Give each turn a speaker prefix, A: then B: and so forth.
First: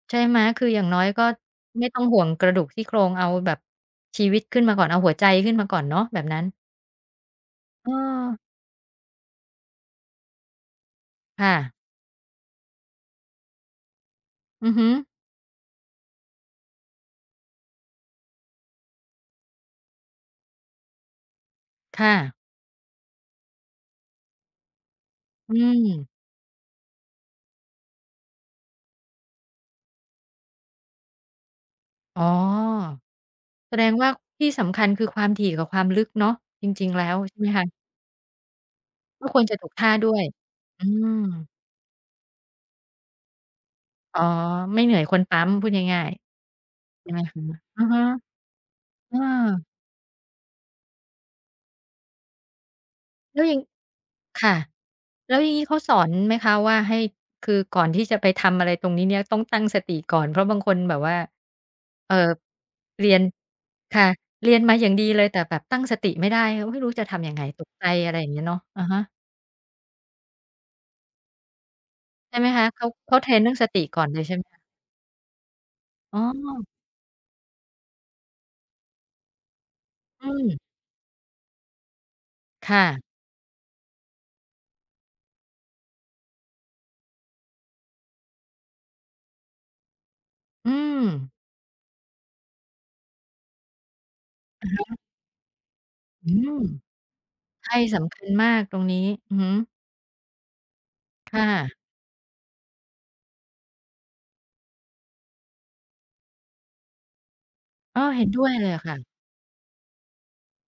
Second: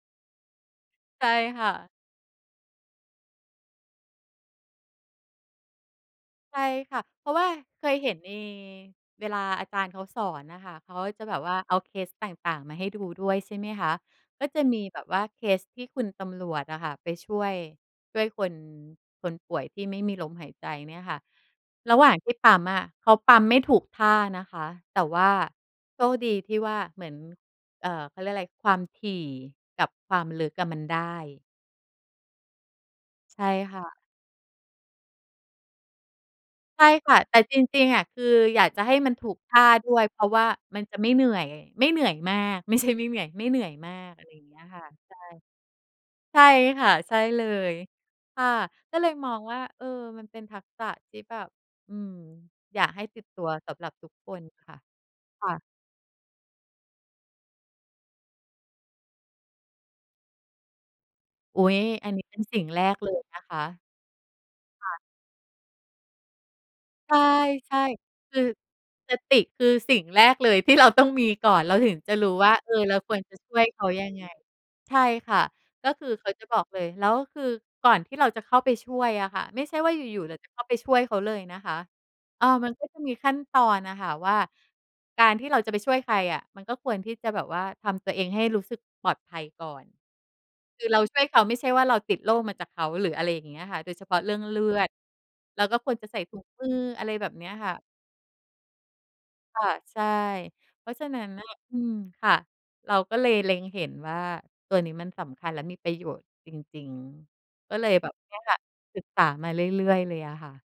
A: ใช่ไหม? คืออย่างน้อยก็
B: ใช่ค่ะ
A: ไม่ต้องห่วงกระดูกซี่โครง เอาแบบชีวิตขึ้นมาก่อนเอาหัวใจขึ้นมาก่อนเนาะ แบบนั้น
B: ใช่ค่ะ เพราะว่าเคยเห็นใน
A: เออ
B: เวลาอาจารย์เขาสอนน่ะค่ะ เขาจะแบ
A: ค
B: บ
A: ่
B: ว่าเ
A: ะ
B: อาเคสต่าง ๆ มาให้ดูด้วย ใช่ไหมคะ ก็จะ
A: อือ
B: มี
A: ฮึ
B: แบบว่าเคสที่คุณตำรวจอะค่ะ ไปช่วย ช่วยคน คนป่วยที่ไม่มีลมหายใจเนี่ยค่ะ ระ
A: ค
B: หว
A: ่
B: ่างที
A: ะ
B: ่ปั๊มอะ เขาปั๊มไม่ถูกท่านะคะ แต่ว่า
A: อื
B: โช
A: ม
B: คดีที่ว่า เหมือน เอ่อ เขาเรียกอะไร ความถี่กับความลึกอะมันได้
A: อ๋อ
B: ใช่
A: แส
B: ค่
A: ด
B: ะ
A: งว่าที่สำคัญ คือความถี่กับความลึกเนาะ จ
B: ใช
A: ร
B: ่
A: ิง ๆ แล้
B: ค่
A: ว
B: ะ
A: ใ
B: แ
A: ช
B: ต่
A: ่ไหม
B: จ
A: คะ?
B: ริง ๆ อะ คืออยากจะให้มันถ
A: ก็
B: ู
A: ค
B: ก
A: วร
B: ท
A: จะ
B: ่
A: ถ
B: า
A: ูกท
B: ด
A: ่
B: ้
A: า
B: วย
A: ด้
B: เพ
A: ว
B: ร
A: ย
B: าะว่ามั
A: อื
B: นจะไม่เห
A: ม
B: นื่อย ไม่เหนื่อยมาก ไม่ใช่ไม่เหนื่อย ไม่เหนื่อยมาก
A: อ๋
B: อ
A: อ
B: ะไรอย่างเงี้ย
A: ไม
B: ค
A: ่
B: ่ะ
A: เหนื่อยคนปั๊มพูดง่าย
B: ใช่ ใช่ค่ะ
A: ๆ อื
B: ใช
A: อ
B: ่
A: ฮ
B: เ
A: ึ
B: ลย
A: อือฮึ
B: ค่ะ ก็เล
A: เ
B: ย
A: อ
B: มองว่า
A: อ
B: เออ มันเป็นทักษะที่แบบ อืม อยากให้ติดต
A: แล้
B: ั
A: ว
B: ว
A: อย่าง
B: สำหรับทุกคน
A: ค่ะ
B: ค่ะ
A: แล้ว
B: ค
A: อ
B: ่
A: ย่างง
B: ะ
A: ี้เขาสอนไหมคะว่าให้ คือก่อนที่จะไปทำอะไรตรงนี้เนี่ยต้องตั้งสติก่อน? เพราะบางคนแบบว่า
B: อุ๊ย อั
A: เอ่
B: นนี้
A: อ
B: เป็นสิ่งแรก
A: เ
B: เ
A: ร
B: ล
A: ีย
B: ย
A: น
B: นะคะ
A: ค่ะ เรียนมาอย
B: ค
A: ่า
B: ่
A: ง
B: ะ
A: ดีเลย แต่แบบตั้งสติไม่ได้ไม่รู้จะ
B: ใช
A: ท
B: ่
A: ำยังไงตก
B: ใช่
A: ใจ อะไรอย่า
B: ค
A: งเงี
B: ื
A: ้
B: อ
A: ยเนาะ อะฮะ
B: สติ คือสิ่งแรกเลยที่ เรา ต้องมีก่อนเราถึงจะรู้
A: ใช่ไห
B: ว
A: ม
B: ่า
A: คะ
B: เออ
A: เขา
B: เรา
A: เ
B: ค
A: ขา
B: วร
A: เทร
B: จะ
A: นเร
B: ช
A: ื่อ
B: ่
A: ง
B: ว
A: ส
B: ย
A: ต
B: เ
A: ิ
B: ขา
A: ก่
B: ย
A: อ
B: ั
A: น
B: ง
A: เล
B: ไ
A: ย
B: ง
A: ใช่ไหมคะ?
B: ใช่ค่ะ ก็คือ
A: อ๋
B: เขาจะบอ
A: อ
B: กเลย แล้วคือก่อนที่เราจะเข้าไปช่วยอะค่ะ ไม่ใช่ว่าอยู
A: อ
B: ่ ๆ
A: ื
B: เราจะ
A: ม
B: เข้าไปช่วยเขาเลยนะคะ เออ ม
A: ค
B: ัน
A: ่
B: ก็จะ
A: ะ
B: มีขั้นตอนอะค่ะว่า การที่เราจะไปช่วยใครอะ มันก็ควรที่จะแบบว่าทำตัวเองให้รู้สึกปลอดภัยก่อน
A: อื
B: คือเราช่วย
A: ม
B: เขาไม่ใช่ว่าเราติดโรคมาจากเขา หรือ อะไรอย่างเงี้ยค่ะ โดยเฉพาะเรื่องเลื
A: อะฮ
B: อด
A: ะ
B: เราก็ควรจะใส่
A: อื
B: ถุง
A: ม
B: มือ อะไรแบบเนี้ยค
A: ใช
B: ่
A: ่
B: ะ
A: สำคัญมากตรงนี้ อือฮึ
B: ค่ะ ใช่ เพราะฉะนั้น
A: ค่
B: น่ะ
A: ะ
B: อืม ค่ะ เราก็เลยเล็งเห็นว่าตัวนี้มันสำคัญและมีประโยชน์จริง ๆ ก็เลย
A: อ้อ
B: แบบ
A: เห็น
B: ว
A: ด
B: ่า
A: ้วยเลยอะค่
B: ศึ
A: ะ
B: กษามาเรื่อย ๆ เลยอะค่ะ